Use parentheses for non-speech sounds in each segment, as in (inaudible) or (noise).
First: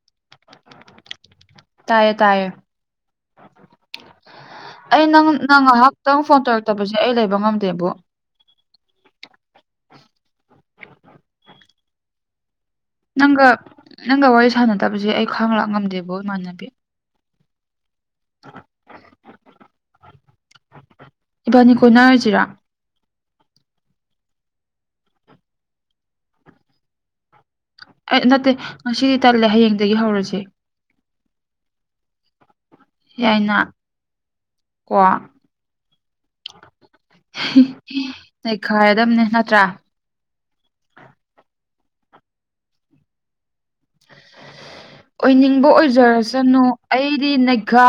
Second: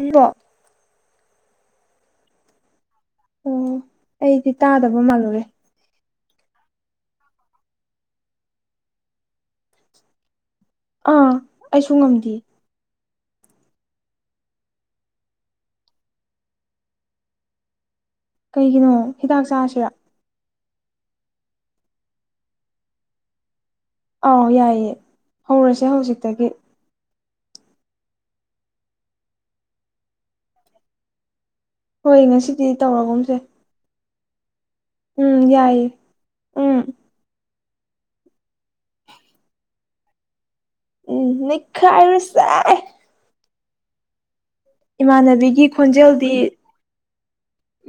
ꯑꯜꯂ ꯇꯥꯏꯌꯦ ꯇꯥꯏꯌꯦ ꯑꯣ ꯑꯩꯗꯤ ꯇꯥꯗꯕ ꯑꯩ ꯅꯪ ꯃꯥꯜꯂꯨꯔꯦ ꯅꯪ ꯉꯥꯏꯍꯥꯛ ꯈꯤꯇꯪ ꯐꯣꯟ ꯇꯧꯔꯛꯇꯕꯁꯦ ꯑꯩ ꯂꯩꯕ ꯉꯝꯗꯦꯕꯨ ꯑꯥ ꯑꯩꯁꯨ ꯉꯝꯗꯦ ꯅꯪꯒ ꯅꯪꯒ ꯋꯥꯔꯤ ꯁꯥꯟꯅꯗꯕꯁꯦ ꯑꯩ ꯈ꯭ꯋꯥꯡ ꯂꯥꯛ ꯉꯝꯗꯦꯕꯣ ꯏꯃꯥꯟꯅꯕꯤ ꯀꯩꯒꯤꯅꯣ ꯍꯤꯗꯥꯛ ꯆꯥꯁꯤꯔꯥ ꯏꯕꯥꯅꯤꯈꯣꯏꯅꯔꯁꯤꯔꯥ ꯑꯥꯎ ꯌꯥꯏꯌꯦꯦ ꯍꯧꯔꯁꯦ ꯍꯧꯖꯤꯛꯇꯒꯤ ꯑꯩ ꯅꯠꯇꯦ ꯉꯁꯤꯗꯤ ꯇꯜꯂꯦ ꯍꯌꯦꯡꯗꯒꯤ ꯍꯧꯔꯁꯦ ꯍꯣꯏ ꯉꯁꯤꯗꯤ ꯇꯧꯔꯒꯨꯝꯁꯦ ꯌꯥꯏꯅ ꯀꯣ ꯎꯝ ꯌꯥꯏꯌꯦꯦ ꯎꯝ ꯂꯩꯩꯈꯥꯏꯔꯗꯕꯅꯦ ꯅꯠꯇ꯭ꯔꯥ ꯎꯝ ꯃꯤꯈꯥꯏ ꯆꯥꯏ ꯏꯃꯥꯟꯅꯕꯤꯒꯤ ꯑꯣꯏꯅꯤꯡꯕ ꯈꯣꯟꯖꯦꯜꯗꯤ ꯑꯣꯏꯖꯔꯁꯅꯨ ꯑꯩꯗꯤ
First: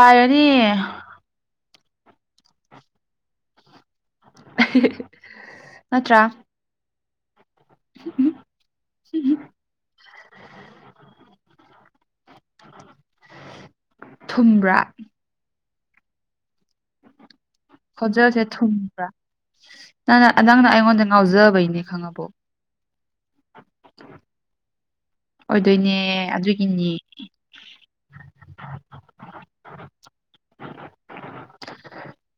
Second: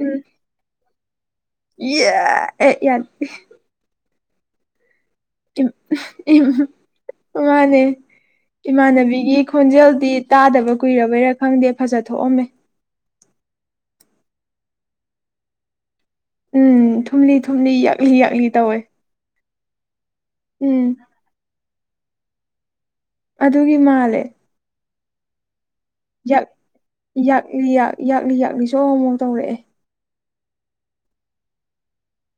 ꯎꯝ ꯌꯥ ꯌꯥ (inaudible) ꯅꯠꯇ꯭ꯔꯥ ꯃꯃꯥꯅꯦ ꯏꯃꯥꯟꯅꯕꯤꯒꯤ ꯈꯣꯟꯖꯦꯜꯗꯤ ꯇꯥꯗꯕ ꯀꯨꯏꯔꯕꯩꯔꯥ ꯈꯪꯗꯦ ꯐꯖ ꯊꯣꯛꯑꯝꯃꯦ ꯊꯨꯝꯕ꯭ꯔꯥ ꯎꯝ ꯊꯨꯝꯂꯤ ꯊꯨꯝꯂꯤ ꯌꯥꯛꯅꯤ ꯌꯥꯛꯅꯤ ꯇꯧꯋꯦ ꯅ ꯅ ꯅꯗꯪꯅ ꯎꯝ ꯑꯩꯉꯣꯟꯗ ꯉꯥꯎꯖꯕꯩꯅꯦ ꯈꯪꯉꯕꯣ ꯑꯗꯨꯒꯤ ꯃꯥꯜꯂꯦ ꯑꯗꯨꯏꯅꯦ ꯌꯥꯛ ꯑꯗꯨꯒꯤꯅꯤ ꯌꯥꯛꯂꯤ ꯌꯥꯛ ꯌꯥꯛꯂꯤ ꯌꯥꯛꯂꯤꯁꯨ ꯑꯃꯨꯛ ꯇꯧꯔꯛꯑꯦ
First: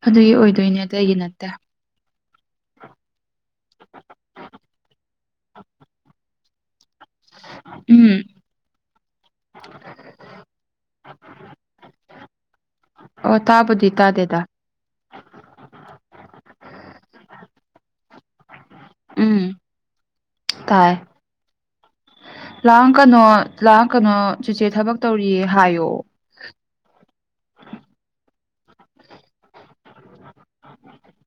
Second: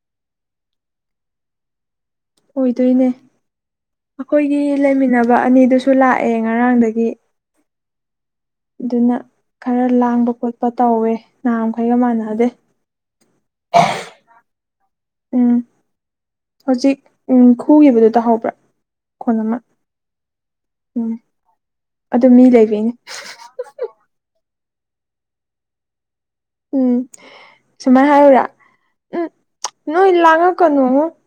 ꯑꯗꯨꯒꯤ ꯑꯣꯏꯗꯣꯏꯅꯦ ꯑꯗꯨꯇꯩꯒꯤ ꯅꯠꯇꯦ ꯑꯣꯏꯗꯣꯏꯅꯦ ꯑꯩꯈꯣꯏꯒꯤ ꯂꯩꯃꯤꯟꯅꯕ ꯑꯅꯤꯗꯨꯁꯨ ꯂꯥꯛꯑꯦ ꯉꯔꯥꯡꯗꯒꯤ ꯎꯝ ꯑꯗꯨꯅ ꯈꯔ ꯂꯥꯡꯕ ꯈꯣꯠꯄ ꯇꯧꯋꯦ ꯅꯍꯥꯃꯈꯩꯒ ꯃꯥꯟꯅꯗꯦ ꯑꯣ ꯊꯥꯕꯗꯤ ꯇꯥꯗꯦꯗ ꯎꯝ ꯍꯧꯖꯤꯛ ꯈꯨꯈꯤꯕꯗꯨ ꯇꯥꯍꯧꯕ꯭ꯔꯥ ꯈꯨꯣꯟ ꯑꯃ ꯀꯥꯏ ꯎꯝ ꯑꯗꯨ ꯃꯤ ꯂꯥꯛ ꯂꯩꯕꯩꯅꯦ ꯀꯩꯅꯣ ꯂꯥꯛ ꯀꯩꯅꯣ ꯆꯨꯆꯦ ꯊꯕꯛ ꯇꯧꯔꯤꯌꯦ ꯍꯥꯏꯌꯣ ꯎꯝ ꯁꯨꯃꯥꯏ ꯍꯥꯏꯔꯎꯨꯔꯥ ꯎꯝ ꯅꯣꯏ ꯂꯥꯡꯉꯛꯀꯅꯨ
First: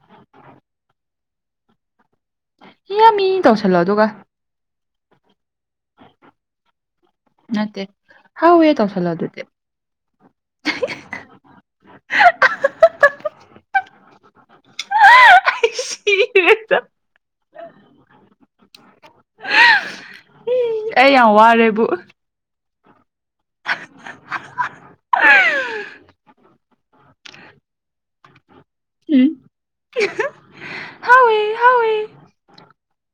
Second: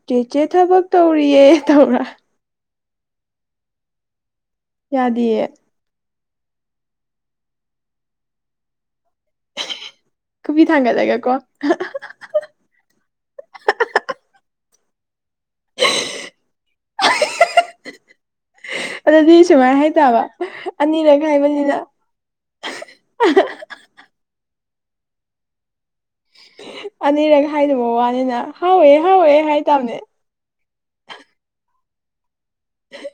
ꯆꯦ ꯆꯦ ꯊꯕꯛ ꯇꯧꯔꯤꯌꯦ ꯇꯧꯔ ꯏ ꯌꯥꯝ ꯃꯤ ꯇꯧꯁꯜꯂꯣ ꯑꯗꯨꯒ ꯌꯥꯗꯌꯦ ꯅꯠꯇꯦ ꯍꯥꯎ ꯌꯦ ꯇ ꯀꯕꯨ ꯊꯥꯡꯒꯥ ꯂꯩꯒꯦ ꯀꯣ (unintelligible) ꯁꯤꯠꯇ ꯑꯗꯨꯗꯤ ꯁꯨꯃꯥꯏꯅ ꯍꯥꯏꯇꯥꯕ ꯑꯅꯤꯔ ꯑꯩ ꯌꯥꯝ ꯍꯥꯏꯕꯅꯤꯅ ꯑ ꯎ ꯑꯅꯤꯔꯛ ꯍꯥꯏꯗꯕ ꯋꯥꯅꯤꯅ ꯍꯥꯎꯋꯦ ꯎꯝ ꯍꯥꯎꯋꯦ ꯍꯥꯏ ꯇꯥꯕꯅꯦ ꯍꯥꯎꯋꯦ ꯍꯥꯎꯋꯦ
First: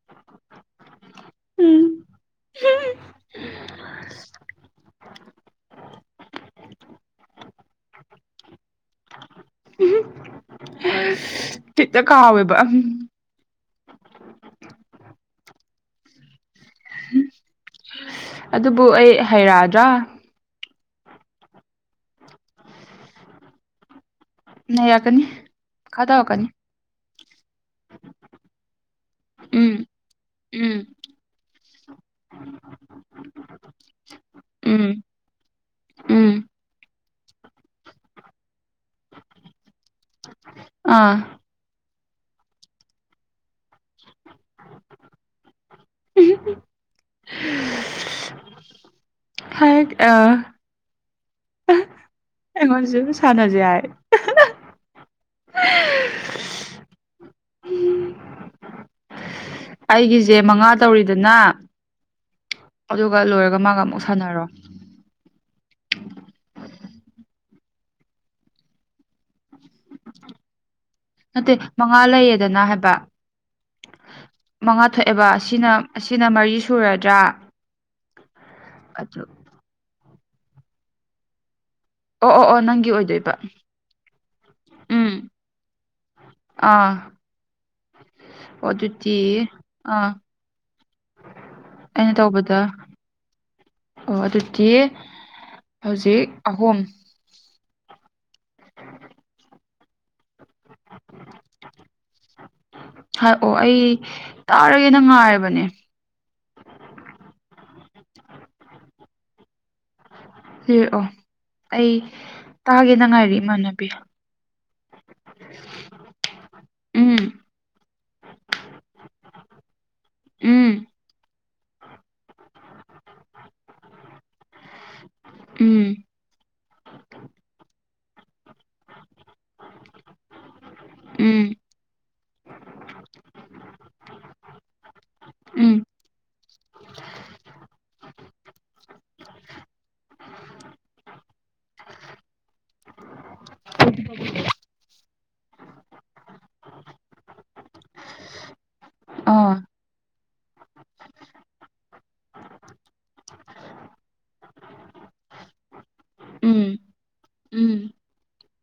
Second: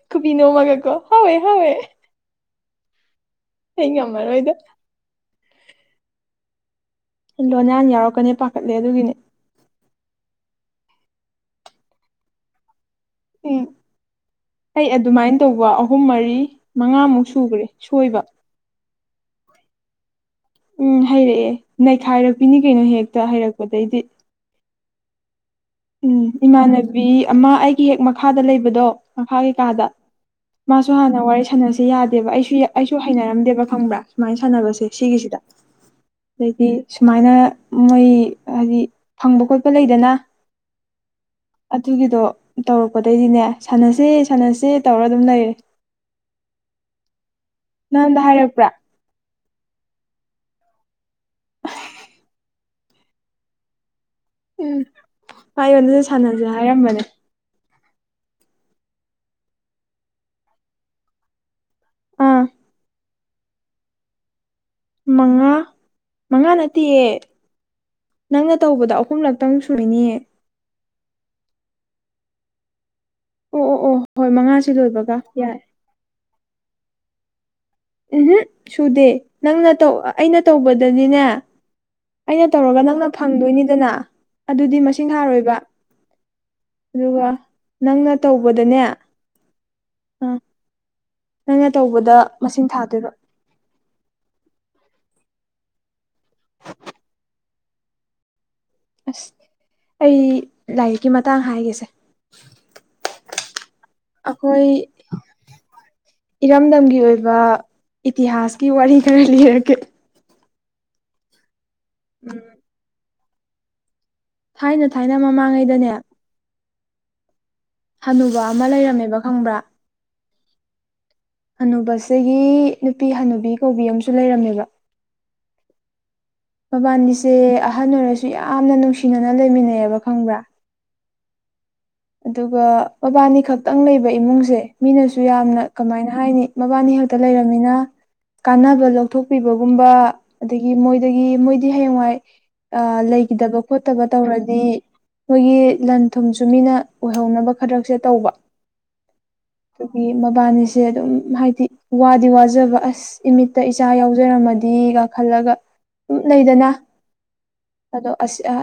ꯀꯨꯄꯤ ꯏꯅꯣ ꯃꯥꯒ ꯀꯣ ꯍꯋꯥ ꯍꯋꯣꯏ ꯎꯝ ꯑꯩ ꯉꯝꯃꯔꯣꯏꯗ ꯂꯣꯅꯥꯌꯥꯟ ꯌꯥꯎꯔꯛꯀꯅꯤ ꯄꯥꯈꯠꯂꯦ ꯑꯗꯨꯒꯤꯅꯤ ꯈꯤꯠꯇ ꯀꯥꯎꯋꯦꯕ ꯎ ꯎꯝ ꯑꯩ ꯑꯗꯨꯃꯥꯏꯅ ꯇꯧꯕ ꯑꯍꯨꯝ ꯃꯔꯤ ꯔꯤ ꯃꯉꯥꯃꯨꯛ ꯁꯨꯈ꯭ꯔꯦ ꯁꯣꯏꯕ ꯍꯩ ꯔꯥꯗ꯭ꯔ ꯎꯝ ꯍꯩꯔꯛꯑꯦ ꯅꯩꯈꯥꯏꯔꯛꯄꯤꯅꯤ ꯀꯩꯅꯣ ꯍꯦꯛꯇ ꯍꯩꯔꯛꯄꯗꯒꯤꯩꯗꯤ ꯅ ꯌꯥꯀꯅꯤ ꯎꯝ ꯏꯃꯥꯟꯅꯕꯤ ꯑꯃ ꯑꯩꯒꯤ ꯍꯦꯛ ꯃꯈꯥꯗ ꯂꯩꯕꯗꯣ ꯃꯈꯥ ꯎꯝ ꯀꯩꯀꯥꯗ ꯎꯝ ꯃꯥꯁꯨ ꯍꯥꯟꯅ ꯋꯥꯔꯤ ꯁꯥꯟꯅꯁꯤ ꯌꯥꯗꯦꯕ ꯑꯩꯁꯨ ꯑꯩꯁꯨ ꯍꯩꯅꯔꯝꯗꯦꯕ ꯈꯪꯕ꯭ꯔꯥ ꯁꯨꯃꯥꯏꯅ ꯁꯥꯟꯅꯕꯁꯦ ꯎꯝ ꯁꯤꯒꯤꯁꯤꯗ ꯎꯝ ꯑꯗꯩꯗꯤ ꯁꯨꯃꯥꯏꯅ ꯃꯣꯏ ꯍꯥꯏꯗꯤ ꯐꯪꯕ ꯈꯣꯠꯄ ꯂꯩꯗꯅ ꯑꯥ ꯑꯗꯨꯒꯤꯗꯣ ꯇꯧꯔꯛꯄꯗꯩꯗꯤꯅꯦ ꯁꯥꯟꯅꯁꯦ ꯁꯥꯟꯅꯁꯦ ꯇꯧꯔ ꯑꯗꯨꯝ ꯂꯩꯔꯦ ꯅꯪꯗ ꯍꯥꯏꯔꯛꯄ꯭ꯔꯥ ꯍꯥꯏ ꯑ ꯑꯩꯉꯣꯟꯁꯨ ꯑꯗꯨꯝ ꯁꯥꯟꯅꯁꯦ ꯍꯥꯏ ꯎꯝ ꯃꯥ ꯑꯩꯉꯣꯟꯗꯁꯨ ꯁꯥꯟꯅꯁꯦ ꯍꯥꯏꯔꯝꯕꯅꯦ ꯑꯩꯒꯤꯁꯦ ꯃꯉꯥ ꯇꯧꯔꯤꯗꯅ ꯑꯥ ꯑꯗꯨꯒ ꯂꯣꯏꯔꯒ ꯃꯥꯒ ꯑꯃꯨꯛ ꯁꯥꯟꯅꯔꯣ ꯃꯉꯥ ꯃꯉꯥ ꯅꯠꯇꯦꯌꯦ ꯅꯪꯅ ꯇꯧꯕꯗ ꯑꯍꯨꯝꯂꯛꯇꯪ ꯁꯨꯅꯤꯌꯦ ꯅꯠꯇꯦ ꯃꯉꯥ ꯂꯩꯌꯦꯗꯅ ꯍꯥꯏꯕ ꯑꯣ ꯑꯣ ꯑꯣ ꯍꯣꯏ ꯃꯉꯥꯁꯤ ꯃꯉꯥ ꯂꯣꯏꯕꯒ ꯊꯣꯛꯑꯦꯕ ꯌꯥꯏ ꯁꯤꯅ ꯁꯤꯅ ꯃꯔꯤ ꯁꯨꯔꯗ꯭ꯔꯥ ꯎꯝ ꯁꯨꯗꯦ ꯑꯗꯨ ꯅꯪꯅꯧ ꯑꯩꯅ ꯇꯧꯕꯗꯅꯤꯅꯦ ꯑꯣ ꯑꯣ ꯑꯩꯅ ꯑꯣ ꯇꯧꯔꯒ ꯅꯪꯒꯤ ꯅꯪꯅ ꯑꯣꯏꯗꯣꯏꯕ ꯐꯪꯗꯣꯏꯅꯤꯗꯅ ꯑꯗꯨꯗꯤ ꯃꯁꯤꯡ ꯎꯝ ꯍꯥꯔꯣꯏꯕ ꯑꯥ ꯑꯗꯨꯒ ꯅꯪꯅ ꯑꯣ ꯇꯧꯕꯗꯅꯦ ꯑꯗꯨꯗꯤ ꯑꯥ ꯅꯪꯅ ꯇꯧꯕꯗ ꯃꯁꯤꯡ ꯊꯥꯗꯣꯏꯕ ꯑꯣ ꯑꯗꯨꯗꯤ ꯍꯧꯖꯤꯛ ꯑꯍꯨꯝ ꯑꯁ ꯑꯩ ꯂꯥꯏꯔꯤꯛꯀꯤ ꯃꯇꯥꯡ ꯍꯥꯏꯒꯁꯦ ꯍꯥꯏ ꯑꯣ ꯑꯩ ꯇꯥꯔꯒꯦꯅ ꯉꯥꯏꯔꯕꯅꯦ ꯏꯔꯝꯗꯝꯒꯤ ꯑꯣꯏꯕ ꯏꯇꯤꯍꯥꯁꯀꯤ ꯋꯥꯔꯤ ꯈꯔ ꯂꯤꯔꯒꯦ ꯂꯩ ꯑꯣ ꯑꯩ ꯎꯝ ꯇꯥꯒꯦꯅ ꯉꯥꯏꯔ ꯏꯃꯥꯟꯅꯕꯤ ꯊꯥꯏꯅ ꯊꯥꯏꯅ ꯃꯃꯥꯡꯉꯩꯗꯅꯦ ꯎꯝ ꯍꯅꯨꯕ ꯑꯃ ꯂꯩꯔꯝꯃꯦꯕ ꯈꯪꯕ꯭ꯔꯥ ꯎꯝ ꯑꯅꯨꯕꯁꯤꯒꯤ ꯅꯨꯄꯤ ꯍꯅꯨꯕꯤ ꯀꯧꯕꯤ ꯑꯃꯁꯨ ꯂꯩꯔꯝꯃꯦꯕ ꯎꯝ ꯃꯕꯥꯅꯤꯁꯦ ꯑꯍꯟ ꯑꯣꯏꯔꯁꯨ ꯌꯥꯝꯅ ꯅꯨꯡꯁꯤꯅꯅ ꯂꯩꯃꯤꯟꯅꯩꯌꯦꯕ ꯈꯪꯕ꯭ꯔꯥ ꯎꯝ ꯑꯗꯨꯒ ꯃꯕꯥꯅꯤ ꯈꯛꯇꯪ ꯂꯩꯕ ꯏꯃꯨꯡꯁꯦ ꯃꯤꯅꯁꯨ ꯌꯥꯝꯅ ꯎꯝ ꯀꯃꯥꯏꯅ ꯍꯥꯏꯅꯤ ꯃꯕꯥꯅꯤ ꯑ ꯍꯦꯛꯇ ꯂꯩꯔꯝꯃꯤꯅ ꯀꯥꯟꯅꯕ ꯂꯧꯊꯣꯛꯄꯤꯕꯒꯨꯝꯕ ꯑꯗꯒꯤ ꯃꯣꯏꯗꯒꯤ ꯃꯣꯏꯗꯤ ꯍꯌꯦꯡꯋꯥꯏ ꯂꯩ ꯏꯗꯕ ꯈꯣꯠꯇꯕ ꯇꯧꯔꯗꯤ ꯃꯣꯏꯒꯤ ꯂꯟ ꯊꯨꯝꯁꯨ ꯃꯤꯅ ꯑꯣꯏꯍꯧꯅꯕ ꯈꯔꯛꯁꯦ ꯇꯧꯕ ꯑꯥ ꯑꯗꯨꯒꯤ ꯃꯕꯥꯅꯤꯁꯦ ꯑꯗꯨꯝ ꯍꯥꯏꯗꯤ ꯋꯥꯗꯤ ꯋꯥꯖꯕ ꯑꯁ ꯏꯃꯤꯠꯇ ꯏꯆꯥ ꯌꯥꯎꯖꯔꯝꯃꯗꯤ ꯈꯜꯂꯒ ꯁꯨꯝ ꯂꯩꯗꯅ ꯎꯝ ꯎꯝ ꯑꯗꯣ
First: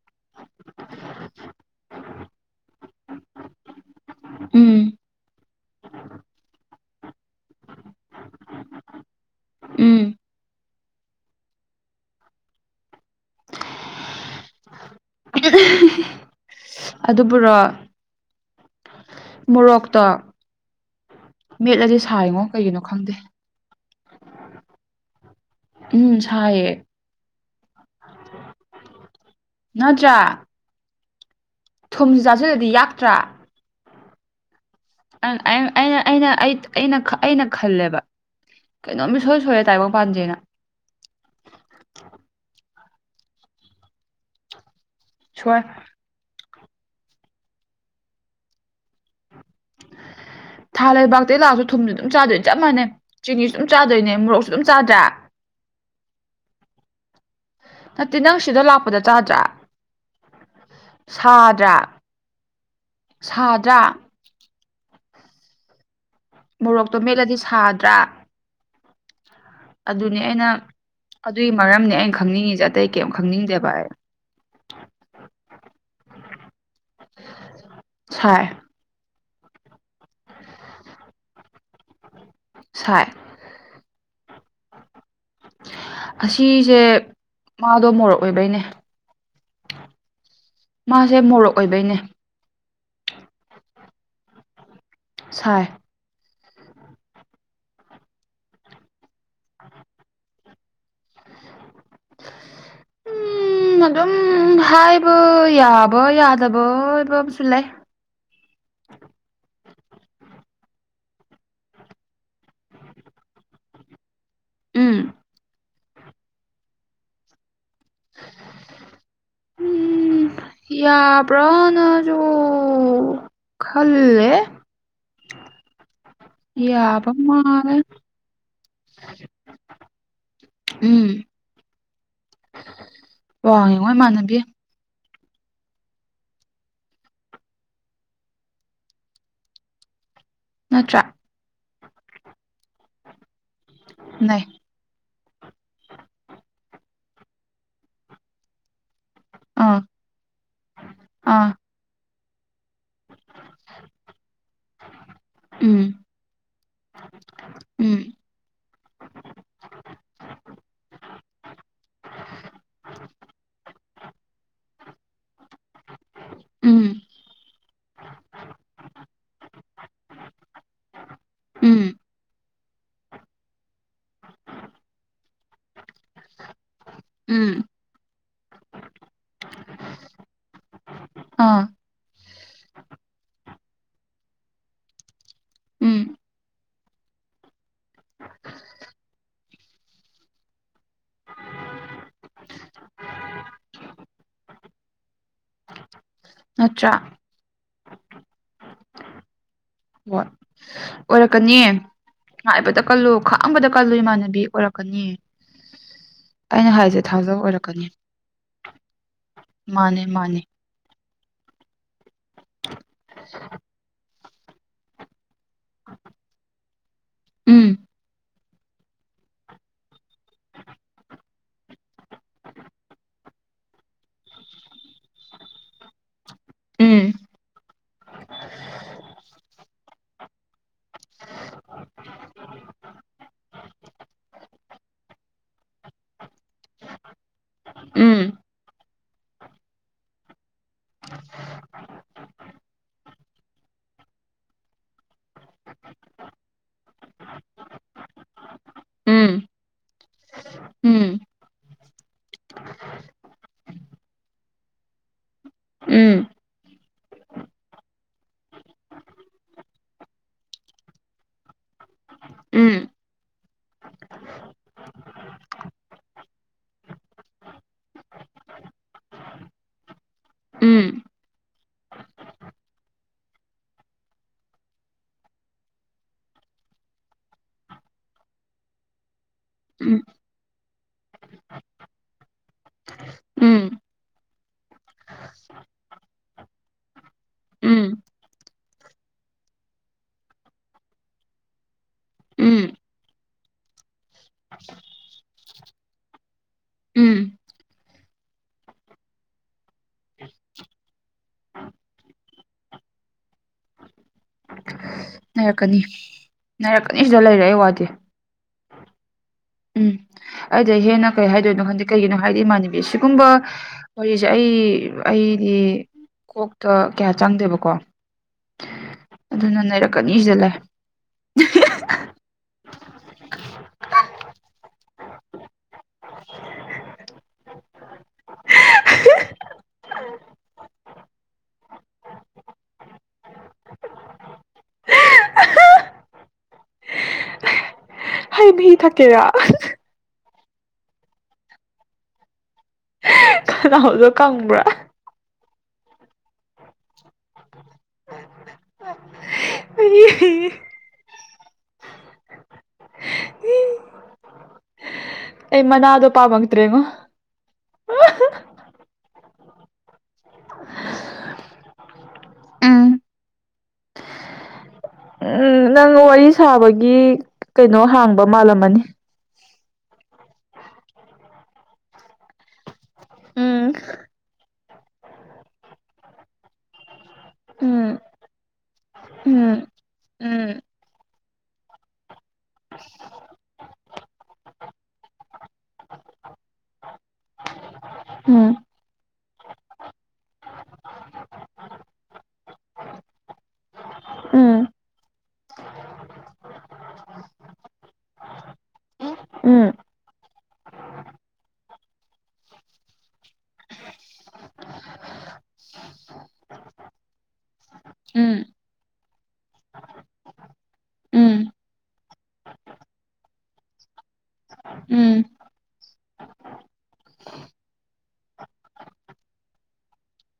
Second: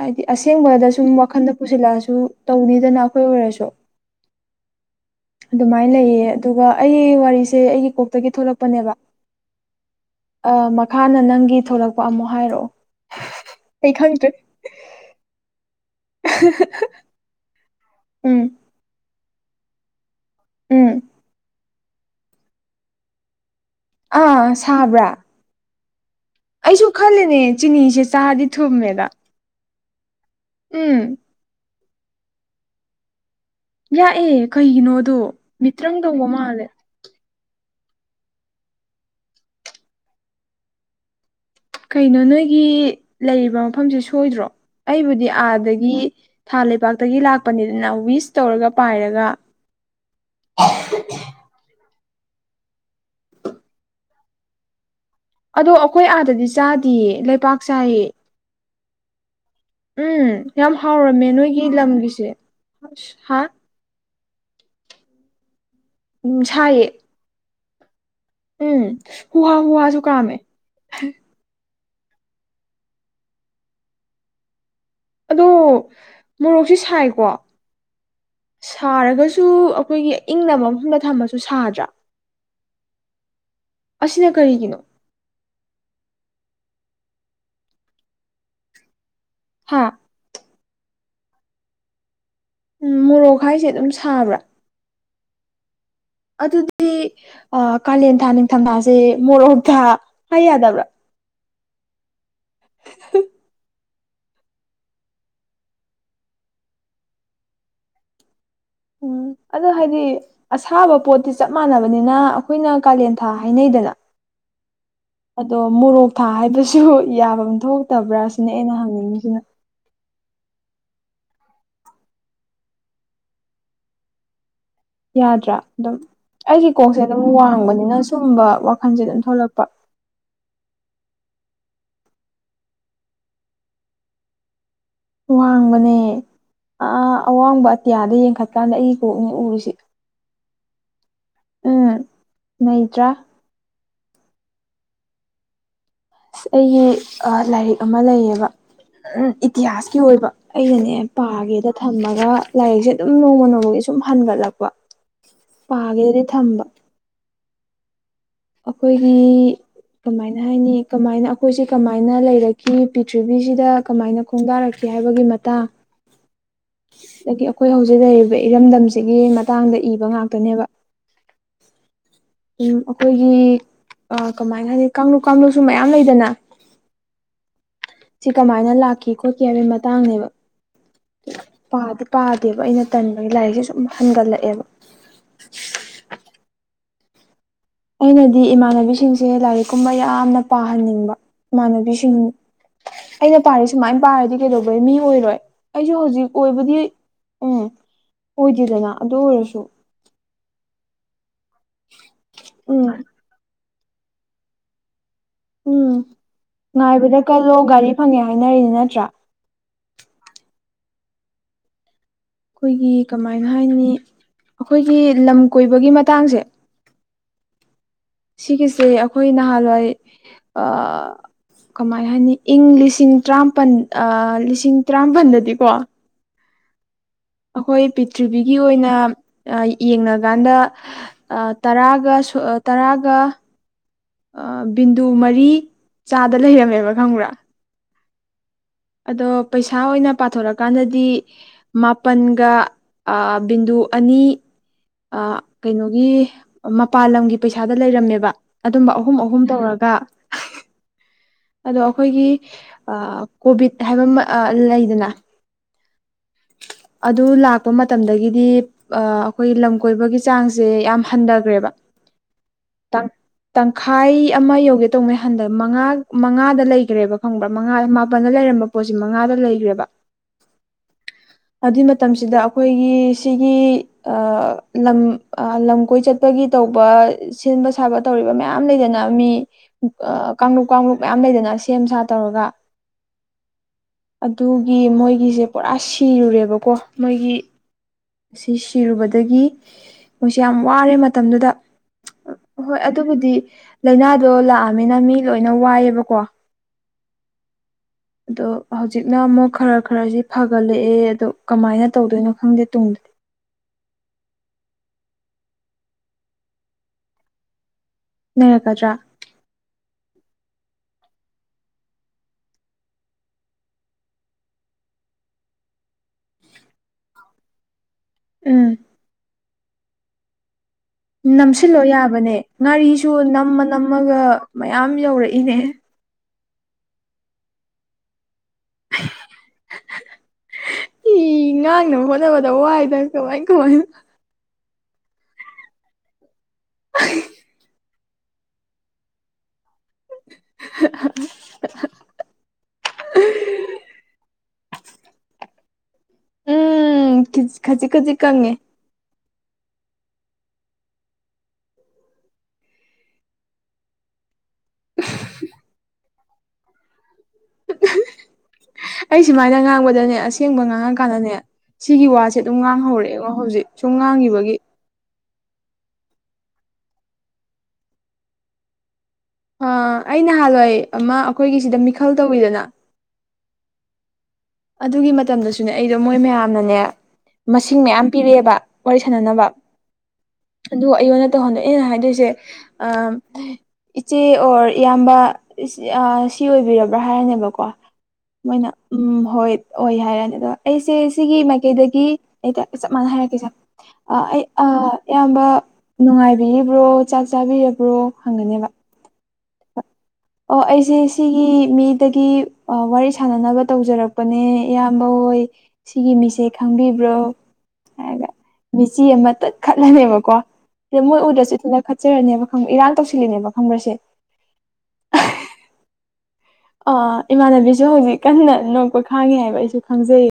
ꯍꯥꯏꯗꯤ ꯑꯁꯦꯡꯕꯗ ꯁꯨꯝ ꯋꯥꯈꯟꯗ ꯄꯨꯁꯤꯜꯂꯛꯑꯁꯨ ꯇꯧꯅꯤꯗꯅ ꯍꯈꯣꯏ ꯑꯣꯏꯔꯁꯨ ꯎꯝ ꯑꯗꯨꯃꯥꯏꯅ ꯂꯩꯌꯦ ꯑꯗꯨꯒ ꯑꯩ ꯋꯥꯔꯤꯁꯦ ꯑꯩꯒꯤ ꯀꯣꯛꯇꯒꯤ ꯊꯣꯛꯂꯛꯄꯅꯦꯕ ꯎꯝ ꯃꯈꯥꯅ ꯅꯪꯒꯤ ꯊꯂꯛꯄ ꯑꯃꯨꯛ ꯍꯥꯏꯔꯛꯑꯣ ꯑꯩ ꯈꯥꯡ ꯇ ꯑꯗꯨꯕꯨꯔꯣ ꯎꯝ ꯃꯣꯔꯣꯛꯇ ꯎꯝ ꯃꯦꯠꯂꯗꯤ ꯁꯥꯔꯤꯉꯣ ꯀꯩꯒꯤꯅꯣ ꯈꯪꯗꯦ ꯑꯥ ꯁꯥꯕ꯭ꯔꯥ ꯎꯝ ꯁꯥꯏꯌꯦ ꯑꯩꯁꯨ ꯈꯂꯦꯅꯦ ꯆꯤꯅꯤꯁꯦ ꯆꯥꯗꯤ ꯊꯨꯝꯃꯦꯗ ꯅꯠꯇ꯭ꯔꯥ ꯎꯝ ꯊꯨꯝꯁꯨ ꯆꯥꯁꯤꯗꯗꯤ ꯌꯥꯛꯇ꯭ꯔꯥ ꯌꯥ ꯌꯦꯠ ꯑꯩꯅ ꯑꯩꯅ ꯑꯩꯅ ꯑꯩꯅ ꯈꯜꯂꯦꯕ ꯀꯩꯅꯣꯝ ꯃꯤꯁꯣꯏ ꯁꯣꯏꯔꯦ ꯇꯥꯏꯕꯪꯄꯥꯟꯁꯦꯅ ꯀꯩꯅꯣ ꯅꯣꯏꯒꯤ ꯂꯩꯔꯤꯕ ꯃꯐꯝꯁꯦ ꯁꯣꯏꯗ꯭ꯔꯣ ꯑꯩꯕꯨꯗꯤ ꯁꯣꯏ ꯑꯥꯗꯒꯤ ꯊꯥꯕꯥꯛꯇꯒꯤ ꯂꯥꯛꯄꯅꯤꯗꯅ ꯋꯤꯁ ꯇꯧꯔꯒ ꯄꯥꯏꯔꯒ ꯊꯥ ꯂꯩꯕꯥꯛꯇ ꯂꯥꯛꯑꯁꯨ ꯊꯨꯝꯅꯤ ꯑꯗꯨꯝ ꯆꯥꯗꯣꯏꯅꯦ ꯆꯞ ꯃꯥꯟꯅꯩ ꯆꯤꯅꯤꯁꯨ ꯑꯗꯨꯝ ꯆꯥꯗꯣꯏꯅꯦ ꯃꯣꯔꯣꯛꯁꯨ ꯑꯗꯨꯝ ꯆꯥꯗ꯭ꯔꯦ ꯑꯗꯣ ꯑꯩꯈꯣꯏ ꯑꯥꯗꯗꯤ ꯆꯥꯗꯌꯦ ꯂꯩꯄꯥꯛꯥꯛ ꯆꯥꯏꯌꯦ ꯍꯗ ꯆꯥꯗ꯭ꯔꯥ ꯎꯝ ꯌꯥꯝ ꯍꯥꯎꯔꯝꯃꯦ ꯅꯣꯏꯒꯤ ꯁꯥꯗ꯭ꯔꯥ ꯂꯝꯒꯤꯁꯦ ꯑꯁ ꯍꯥ ꯁꯥꯗ꯭ꯔꯥ ꯎꯝ ꯁꯥꯏꯌꯦ ꯃꯣꯔꯣꯛꯇꯣ ꯃꯦꯠꯂꯗꯤ ꯁꯥꯗ꯭ꯔꯥ ꯎꯝ ꯍꯨꯍ ꯍꯨꯍꯁꯨ ꯀꯥꯝꯃꯦ ꯃꯔꯝꯗꯤ ꯑꯩꯅ ꯈꯪꯅꯤꯡꯉꯤꯁꯦ ꯑꯇꯩ ꯀꯔꯤꯝ ꯈꯪꯅꯤꯡꯗꯦꯕ ꯑꯩ ꯑꯗꯣ ꯃꯣꯔꯣꯛꯁꯦ ꯁꯥꯏꯀꯣ ꯁꯥꯏ ꯁꯥꯔꯒꯁꯨ ꯑꯩꯈꯣꯏꯒꯤ ꯏꯪꯅꯕ ꯃꯐꯝꯗ ꯊꯝꯃꯁꯨ ꯁꯥꯗ꯭ꯔꯥ ꯁꯥꯏ ꯑꯁꯤꯅ ꯀꯔꯤꯒꯤꯅꯣ ꯑꯁꯤꯁꯦ ꯃꯥꯗꯣ ꯃꯣꯔꯣꯛꯑꯣꯏꯕꯩꯅꯦ ꯍꯥꯥ ꯃꯥꯁꯦ ꯃꯣꯔꯣꯛ ꯑꯣꯏꯕꯩꯅꯦ ꯎꯝ ꯃꯣꯔꯣꯛ ꯈꯥꯏꯁꯦ ꯑꯗꯨꯝ ꯁꯥꯕ꯭ꯔꯥ ꯁ ꯑꯗꯨꯗꯤ ꯀꯥꯂꯦꯟ ꯊꯥ ꯅꯤꯡꯊꯝꯊꯥꯁꯦ ꯃꯣꯔꯣꯝꯊꯥ ꯍꯥꯏ ꯌꯥꯗꯕ꯭ꯔꯥ (unintelligible) ꯎꯝ ꯑꯗꯨꯝ ꯍꯥꯏꯕ ꯌꯥꯕꯥ ꯌꯥꯗꯕꯥ (inaudible) ꯑꯝꯁꯨ ꯂꯩ꯫ ꯎꯝ꯫ ꯑꯗꯣ ꯍꯥꯏꯗꯤ ꯑꯁꯥꯕ ꯄꯣꯠꯇꯤ ꯆꯞ ꯃꯥꯟꯅꯕꯅꯤꯅ ꯑꯩꯈꯣꯏꯅ ꯀꯥꯂꯦꯟ ꯊꯥ ꯍꯥꯏꯅꯩꯗꯅ꯫ ꯎꯝ ꯑꯗꯣ ꯃꯣꯔꯣꯛ ꯊꯥ ꯍꯥꯏꯕꯁꯨ ꯌꯥꯐꯝ ꯊꯣꯛꯇꯕ꯭ꯔꯥ ꯁꯤꯅꯦ ꯑꯩꯅ ꯍꯪꯅꯤꯡꯉꯤꯁꯤꯅ ꯌꯥꯕ꯭ꯔꯥꯅꯖꯨ ꯈꯜꯂꯦ꯫ ꯌꯥꯗ꯭ꯔꯥ ꯑꯗꯨꯝ꯫ ꯑꯩꯒꯤ ꯀꯣꯛꯁꯦ ꯌꯥꯕ ꯑꯗꯨꯝ ꯃꯥꯜꯂꯦ ꯋꯥꯡꯕꯅꯤꯅ ꯁꯨꯝꯕ ꯋꯥꯈꯟꯁꯦ ꯑꯗꯨꯝ ꯊꯣꯛꯂꯛꯄ꯫ ꯎꯝ (inaudible) ꯋꯥꯉꯦ ꯉꯣ ꯏꯃꯥꯟꯅꯕꯤ꯫ ꯋꯥꯡꯕꯅꯦ꯫ ꯑ ꯑꯋꯥꯡꯕ ꯑꯇꯤꯌꯥꯗ ꯌꯦꯡꯈꯠꯀꯥꯟꯗ ꯑꯩ ꯀꯣꯛꯅꯤ ꯎꯔꯤꯁꯦ꯫ ꯅꯠꯇ꯭ꯔ꯫ ꯇ꯭ꯔꯥ꯫ ꯅꯩ꯫ ꯁꯤꯖ ꯑꯩꯒꯤ ꯂꯥꯏꯔꯤꯛ ꯑꯃ ꯂꯩꯌꯦꯕ꯫ ꯎꯝ ꯑꯥ ꯏꯇꯤꯍꯥꯁꯀꯤ ꯑꯣꯏꯕ ꯑꯩꯅꯅꯦ ꯑꯥ ꯄꯥꯒꯦꯗ ꯊꯝꯃꯒ ꯂꯥꯏꯔꯤꯛꯁꯦ ꯑꯗꯨꯝ ꯅꯣꯡꯃ ꯅꯣꯡꯃꯒꯤ ꯁꯨꯝ ꯍꯟꯒꯠꯂꯛꯄ ꯎꯝ ꯄꯥꯒꯦꯗꯤ ꯊꯝꯕ꯫ ꯎꯝ꯫ ꯑꯈꯣꯏꯒꯤ꯫ ꯀꯃꯥꯏꯅ ꯍꯥꯏꯅꯤ ꯀꯃꯥꯏꯅ ꯑꯩꯈꯣꯏꯁꯦ ꯀꯃꯥꯏꯅ ꯂꯩꯔꯛꯈꯤ ꯄ꯭ꯔꯤꯊꯤꯕꯤꯁꯤꯗ ꯀꯃꯥꯏꯅ ꯈꯣꯡꯗꯥꯔꯛꯈꯤ ꯍꯥꯏꯕꯒꯤ ꯃꯇꯥꯡ꯫ (inaudible) ꯗꯒꯤ ꯑꯈꯣꯏ ꯍꯧꯖꯤꯛ ꯂꯩꯔꯤꯕ ꯏꯔꯝꯗꯝꯁꯤꯒꯤ ꯃꯇꯥꯡꯗ ꯏꯕ ꯉꯥꯛꯇꯅꯦꯕ꯫ ꯎꯝ꯫ ꯎꯝ ꯑꯈꯣꯏꯒꯤ ꯀꯃꯥꯏꯅ ꯍꯥꯏꯗꯤ ꯀꯥꯡꯂꯨꯞ ꯀꯥꯡꯂꯨꯞꯁꯨ ꯃꯌꯥꯝ ꯂꯩꯗꯅ꯫ ꯎꯝ꯫ ꯁꯤ ꯀꯃꯥꯏꯅ ꯂꯥꯛꯈꯤ ꯈꯣꯠꯈꯤ ꯍꯥꯏꯕꯒꯤ ꯃꯇꯥꯡꯅꯦꯕ꯫ ꯑꯥ ꯇꯦꯕ ꯑꯩꯅ ꯇꯟꯕꯒꯤ ꯂꯥꯏꯔꯤꯛꯁꯦ ꯁꯨꯝ ꯍꯟꯒꯠꯂꯛꯑꯦꯕ꯫ ꯎꯝ ꯑꯩꯅꯗꯤ ꯏꯃꯥꯟꯅꯕꯤꯁꯤꯡꯁꯦ ꯂꯥꯏꯔꯤꯛ ꯀꯨꯝꯕ ꯌꯥꯝꯅ ꯄꯥꯍꯟꯅꯤꯡꯕ ꯏꯃꯥꯟꯅꯕꯤꯁꯤꯡ꯫ ꯑꯩꯅ ꯄꯥꯔꯤ ꯁꯨꯃꯥꯏꯅ ꯄꯥꯔꯗꯤ ꯀꯩꯗꯧꯕꯩ ꯃꯤ ꯑꯣꯏꯔꯣꯏ ꯑꯩꯁꯨ ꯍꯧꯖꯤꯛ ꯑꯣꯏꯕꯗꯤ ꯅꯠꯇ꯭ꯔꯥ ꯎꯝ ꯑꯣꯏꯗꯦꯗꯅ ꯑꯗꯨ ꯑꯣꯏꯔꯁꯨ꯫ ꯍꯣꯏ ꯑꯣꯏꯔꯛꯀꯅꯤ ꯉꯥꯢꯕꯗ ꯎꯝ ꯀꯜꯂꯨ ꯈꯥꯡꯕꯗ ꯀꯜꯂꯨ ꯏꯃꯥꯟꯅꯕꯤ ꯑꯣꯏꯔꯛꯀꯅꯤ꯫ ꯎꯝ ꯑꯩꯅ ꯍꯥꯏꯁꯦ ꯉꯥꯏꯕꯗ ꯊꯥꯖꯕ ꯀꯜꯂꯣ ꯑꯣꯏꯔꯛꯀꯅꯤ ꯒꯥꯔꯤ ꯐꯪꯉꯦ ꯍꯥꯏꯅꯔꯤꯅꯤ ꯅꯠꯇ꯭ꯔꯥ꯫ ꯃꯥꯅꯦ ꯃꯥꯅꯦ꯫ ꯈꯣꯏꯒꯤ ꯀꯃꯥꯏꯅ ꯍꯥꯏꯅꯤ ꯑꯈꯣꯏꯒꯤ ꯂꯝ ꯀꯣꯏꯕꯒꯤ ꯃꯇꯥꯡꯖꯦ ꯎꯝ꯫ ꯁꯤꯒꯤꯁꯦ ꯑꯩꯈꯣꯏ ꯅꯍꯥꯟꯋꯥꯏ ꯑꯥ꯫ ꯀꯃꯥꯏ ꯍꯥꯏꯅꯤ ꯏꯪ ꯂꯤꯁꯤꯡ ꯇ꯭ꯔꯥꯝꯄꯜ ꯑ ꯂꯤꯁꯤꯡ ꯇꯔꯥꯝꯄꯜꯗꯗꯤꯀꯣ ꯎꯝ ꯑꯈꯣꯏ ꯄꯤꯊ꯭ꯔꯤꯕꯤꯒꯤ ꯑꯣꯏꯅ ꯑ ꯌꯦꯡꯅꯀꯥꯟꯗ ꯑꯥ ꯇꯔꯥꯒ ꯁꯣꯑꯥ ꯇꯔꯥꯒ ꯑ ꯕꯤꯟꯗꯨ ꯃꯔꯤ ꯆꯥꯗ ꯂꯩꯔꯝꯃꯦꯕ ꯈꯪꯕ꯭ꯔꯥ ꯎꯝ ꯑꯗꯣ ꯄꯩꯁꯥ ꯑꯣꯏꯅ ꯄꯥꯊꯣꯔꯛꯀꯥꯟꯗꯗꯤ ꯃꯥꯄꯜꯒ ꯑ ꯕꯤꯟꯗꯨ ꯑꯅꯤ ꯑ ꯀꯩꯅꯣꯒꯤ ꯃꯄꯥꯜ ꯂꯝꯒꯤ ꯄꯩꯁꯥꯗ ꯂꯩꯔꯝꯃꯦꯕ ꯑꯗꯨꯝꯕ ꯑꯍꯨꯝ ꯑꯍꯨꯝ ꯎꯝ ꯇꯧꯔ ꯀ (inaudible) ꯎꯝ꯫ ꯑꯗꯣ ꯑꯈꯣꯏꯒꯤ ꯑ ꯀꯣꯚꯤꯠ ꯍꯥꯏꯕꯃ ꯑ ꯂꯩꯗꯅ ꯎꯝ (inaudible) ꯑꯗꯨ ꯂꯥꯛꯄ ꯃꯇꯝꯗꯒꯤꯗꯤ ꯑ ꯑꯈꯣꯏ ꯂꯝ ꯀꯣꯏꯕꯒꯤ ꯆꯥꯡꯁꯦ ꯌꯥꯝ ꯍꯟꯗꯒ꯭ꯔꯦꯕ꯫ ꯎꯝ ꯎꯝ ꯇꯪ ꯇꯪꯈꯥꯏ ꯑꯃ ꯌꯧꯒꯦ ꯇꯣꯡꯅꯦ ꯍꯟꯗꯛ ꯃꯉꯥ ꯃꯉꯥꯗ ꯂꯩꯈ꯭ꯔꯦꯕ ꯈꯪꯕ꯭ꯔꯥ ꯃꯉꯥ ꯃꯥꯄꯜꯗ ꯂꯩꯔꯝꯕ ꯄꯣꯠꯁꯤ ꯃꯉꯥꯗ ꯂꯩꯈ꯭ꯔꯦꯕ ꯎꯝ (inaudible) ꯑꯗꯨꯏ ꯃꯇꯝꯁꯤꯗ ꯑꯩꯈꯣꯏꯒꯤ ꯁꯤꯒꯤ ꯂꯝ ꯂꯝ ꯀꯣꯏ ꯆꯠꯄꯒꯤ ꯇꯧꯕ ꯁꯦꯝꯕ ꯁꯥꯕ ꯇꯧꯔꯤꯕ ꯃꯌꯥꯝ ꯂꯩꯗꯅ ꯃꯤ ꯀꯥꯡꯂꯨꯞ ꯀꯥꯡꯂꯨꯞ ꯃꯌꯥꯝ ꯂꯩꯗꯅ ꯁꯦꯝ ꯁꯥ ꯇꯧꯔꯒ ꯎꯝ ꯑꯗꯨꯒꯤ ꯃꯣꯏꯒꯤꯁꯦ ꯄꯨꯔꯥ ꯁꯤꯔꯨꯔꯦꯕꯀꯣ ꯃꯣꯏꯒꯤ ꯎꯝ ꯑꯁꯤ ꯁꯤꯔꯨꯕꯗꯒꯤ ꯃꯣꯏꯁꯤ ꯌꯥꯝ ꯋꯥꯔꯦ ꯃꯇꯝꯗꯨꯗ ꯎꯝ ꯍꯣꯏ ꯑꯗꯨꯕꯨꯗꯤ ꯂꯥꯏꯅꯥꯗꯣ ꯂꯥꯛꯑꯃꯤꯅ ꯃꯤ ꯂꯣꯏꯅ ꯋꯥꯏꯑꯦꯕꯀꯣ ꯎꯝ ꯑꯗꯣ ꯍꯧꯖꯤꯛꯅ ꯑꯃꯨꯛ ꯈꯔ ꯈꯔꯁꯤ ꯐꯒꯠꯂꯛꯑꯦ ꯑꯗꯣ ꯀꯃꯥꯏꯅ ꯇꯧꯗꯣꯏꯅꯣ ꯈꯪꯗꯦ ꯇꯨꯡꯗꯗꯤ (inaudible) ꯅꯥꯔꯛꯀꯅꯤ ꯅꯥꯏꯔꯛꯀꯅꯤ ꯁꯤꯗ ꯂꯩꯔꯛ ꯑꯩ ꯋꯥꯗꯤꯦ ꯂꯩꯔꯛꯀꯗ꯭ꯔꯥ ꯑꯩꯗ ꯍꯦꯟꯅ ꯀꯩ ꯍꯥꯏꯗꯣꯏꯅꯣ ꯈꯪꯗꯤ ꯀꯩꯒꯤꯅꯣ ꯍꯥꯏꯗꯤ ꯏꯃꯥꯟꯅꯕꯤ ꯁꯤꯒꯨꯝꯕ ꯋꯥꯔꯤꯁꯦ ꯑꯩ ꯑꯩ ꯑꯩꯗꯤ ꯀꯣꯛꯇ ꯀꯌꯥ ꯆꯪꯗꯦꯕꯀꯣ ꯎꯝ ꯑꯗꯨꯅ ꯅꯔꯛꯀꯅꯤꯁ ꯂ ꯅꯝꯁꯤꯜꯂꯣ ꯌꯥꯕꯅꯦ ꯉꯥꯔꯤꯁꯨ ꯅꯝꯃ ꯅꯝꯃꯒ ꯃꯌꯥꯝ ꯌꯧꯔꯛꯏꯅꯦ (inaudible) ꯏ ꯉꯥꯡꯅꯕ ꯍꯣꯠꯅꯕꯗ ꯋꯥꯏꯗꯅ ꯀꯃꯥꯏ ꯀꯃꯥꯏꯅ (inaudible) ꯕꯤ ꯊꯥꯦꯔ (inaudible) ꯎꯗꯣ ꯀꯪꯕ꯭ꯔꯥ ꯎꯝ ꯈꯖꯤꯛ ꯈꯖꯤꯛ ꯀꯪꯉꯦ ꯑꯩ (inaudible) ꯃꯅꯥ ꯑꯗꯨꯣ ꯄꯥꯕꯪꯇ꯭ꯔꯦꯉꯣ ꯑꯩ ꯁꯨꯃꯥꯏꯅ ꯉꯥꯡꯕꯗꯅꯦ ꯑꯁꯦꯡꯕ ꯉꯥꯡꯉꯀꯥꯟꯗꯅꯦ ꯁꯤꯒꯤ ꯋꯥꯁꯦ ꯑꯗꯨꯝ ꯎꯝ ꯉꯥꯡꯍꯧꯔꯛꯑꯦꯉꯣ ꯍꯧꯖꯤꯛ ꯁꯨꯝ ꯉꯥꯡꯈꯤꯕꯒꯤ ꯎꯝ ꯅꯪ ꯋꯥꯔꯤ ꯁꯥꯕꯒꯤ ꯀꯩꯅꯣ ꯍꯥꯡꯕ ꯃꯥꯜꯂꯝꯃꯅꯤ ꯑ ꯑꯩ ꯅꯍꯥꯟꯋꯥꯏ ꯑꯃ ꯑꯩꯈꯣꯏꯒꯤꯁꯤꯗ ꯃꯤꯈꯜ ꯇꯧꯋꯤꯗꯅ ꯎꯝ ꯑꯗꯨꯒꯤ ꯃꯇꯝꯗꯁꯨꯅꯦ ꯑꯩꯗꯣ ꯃꯣꯏ ꯃꯌꯥꯝꯅꯅꯦ ꯃꯁꯤꯡ ꯎꯝ ꯃꯌꯥꯝ ꯄꯤꯔꯛꯑꯦꯕ ꯋꯥꯔꯤ ꯁꯥꯟꯅꯅꯕ ꯎꯝ ꯑꯗꯨ ꯑꯩꯉꯣꯟꯗ ꯇꯧꯍꯟꯗꯣꯛꯑꯦꯩꯅ ꯍꯥꯏꯗꯣꯏꯁꯦ ꯑ ꯏꯆꯦ ꯑꯣꯔ ꯏꯌꯥꯝꯕ ꯁꯤ ꯑꯣꯏꯕꯤꯔꯕ꯭ꯔꯥ ꯍꯥꯏꯔꯅꯦꯕꯀꯣ ꯎꯝ ꯃꯣꯏꯅ ꯎꯝ ꯍꯣꯏ ꯑꯣꯏ ꯍꯥꯏꯔꯅꯤ ꯑꯗꯣ ꯑꯩꯁꯦ ꯁꯤꯒꯤ ꯃꯥꯏꯀꯩꯗꯒꯤ ꯑꯩ ꯆꯞ ꯃꯥꯟꯅ ꯍꯥꯏꯔꯛꯀꯦꯁꯦ ꯑꯩ ꯎꯝ ꯑꯌꯥꯝꯕ ꯅꯨꯡꯉꯥꯏꯕꯤꯔꯤꯕ꯭ꯔꯣ ꯆꯥꯛ ꯆꯥꯕꯤꯔꯤꯕ꯭ꯔꯣ ꯍꯪꯒꯅꯦꯕ ꯎꯝ ꯑꯣ ꯑꯩꯁꯦ ꯁꯤꯒꯤ ꯃꯤꯗꯒꯤ ꯋꯥꯔꯤ ꯁꯥꯟꯅꯅꯕ ꯇꯧꯖꯔꯛꯄꯅꯦ ꯏꯌꯥꯝꯕ ꯍꯣꯏ ꯁꯤꯒꯤ ꯃꯤꯁꯦ ꯈꯪꯕꯤꯕ꯭ꯔꯣ ꯍꯥꯏꯒ ꯎꯝ ꯃꯦꯆꯤ ꯑꯃ ꯇꯠꯈꯠꯂꯅꯦꯕꯀꯣ ꯁꯤꯗ ꯃꯣꯏ ꯎꯝ ꯎꯗ꯭ꯔꯁꯨꯦ ꯊꯅ ꯈꯠꯆꯔꯅꯦꯕ ꯈꯪꯕ ꯏꯔꯥꯡ ꯇꯧꯁꯤꯜꯂꯤꯅꯦꯕ ꯈꯪꯕ꯭ꯔꯁꯦ ꯎꯝ ꯑ ꯏꯃꯥꯟꯅꯕꯤꯁꯨ ꯍꯧꯖꯤꯛ ꯀꯟꯅ ꯅꯣꯛꯄ ꯈꯥꯡꯉꯤ ꯍꯥꯏꯕ ꯑꯩꯁꯨ ꯈꯪꯖꯩ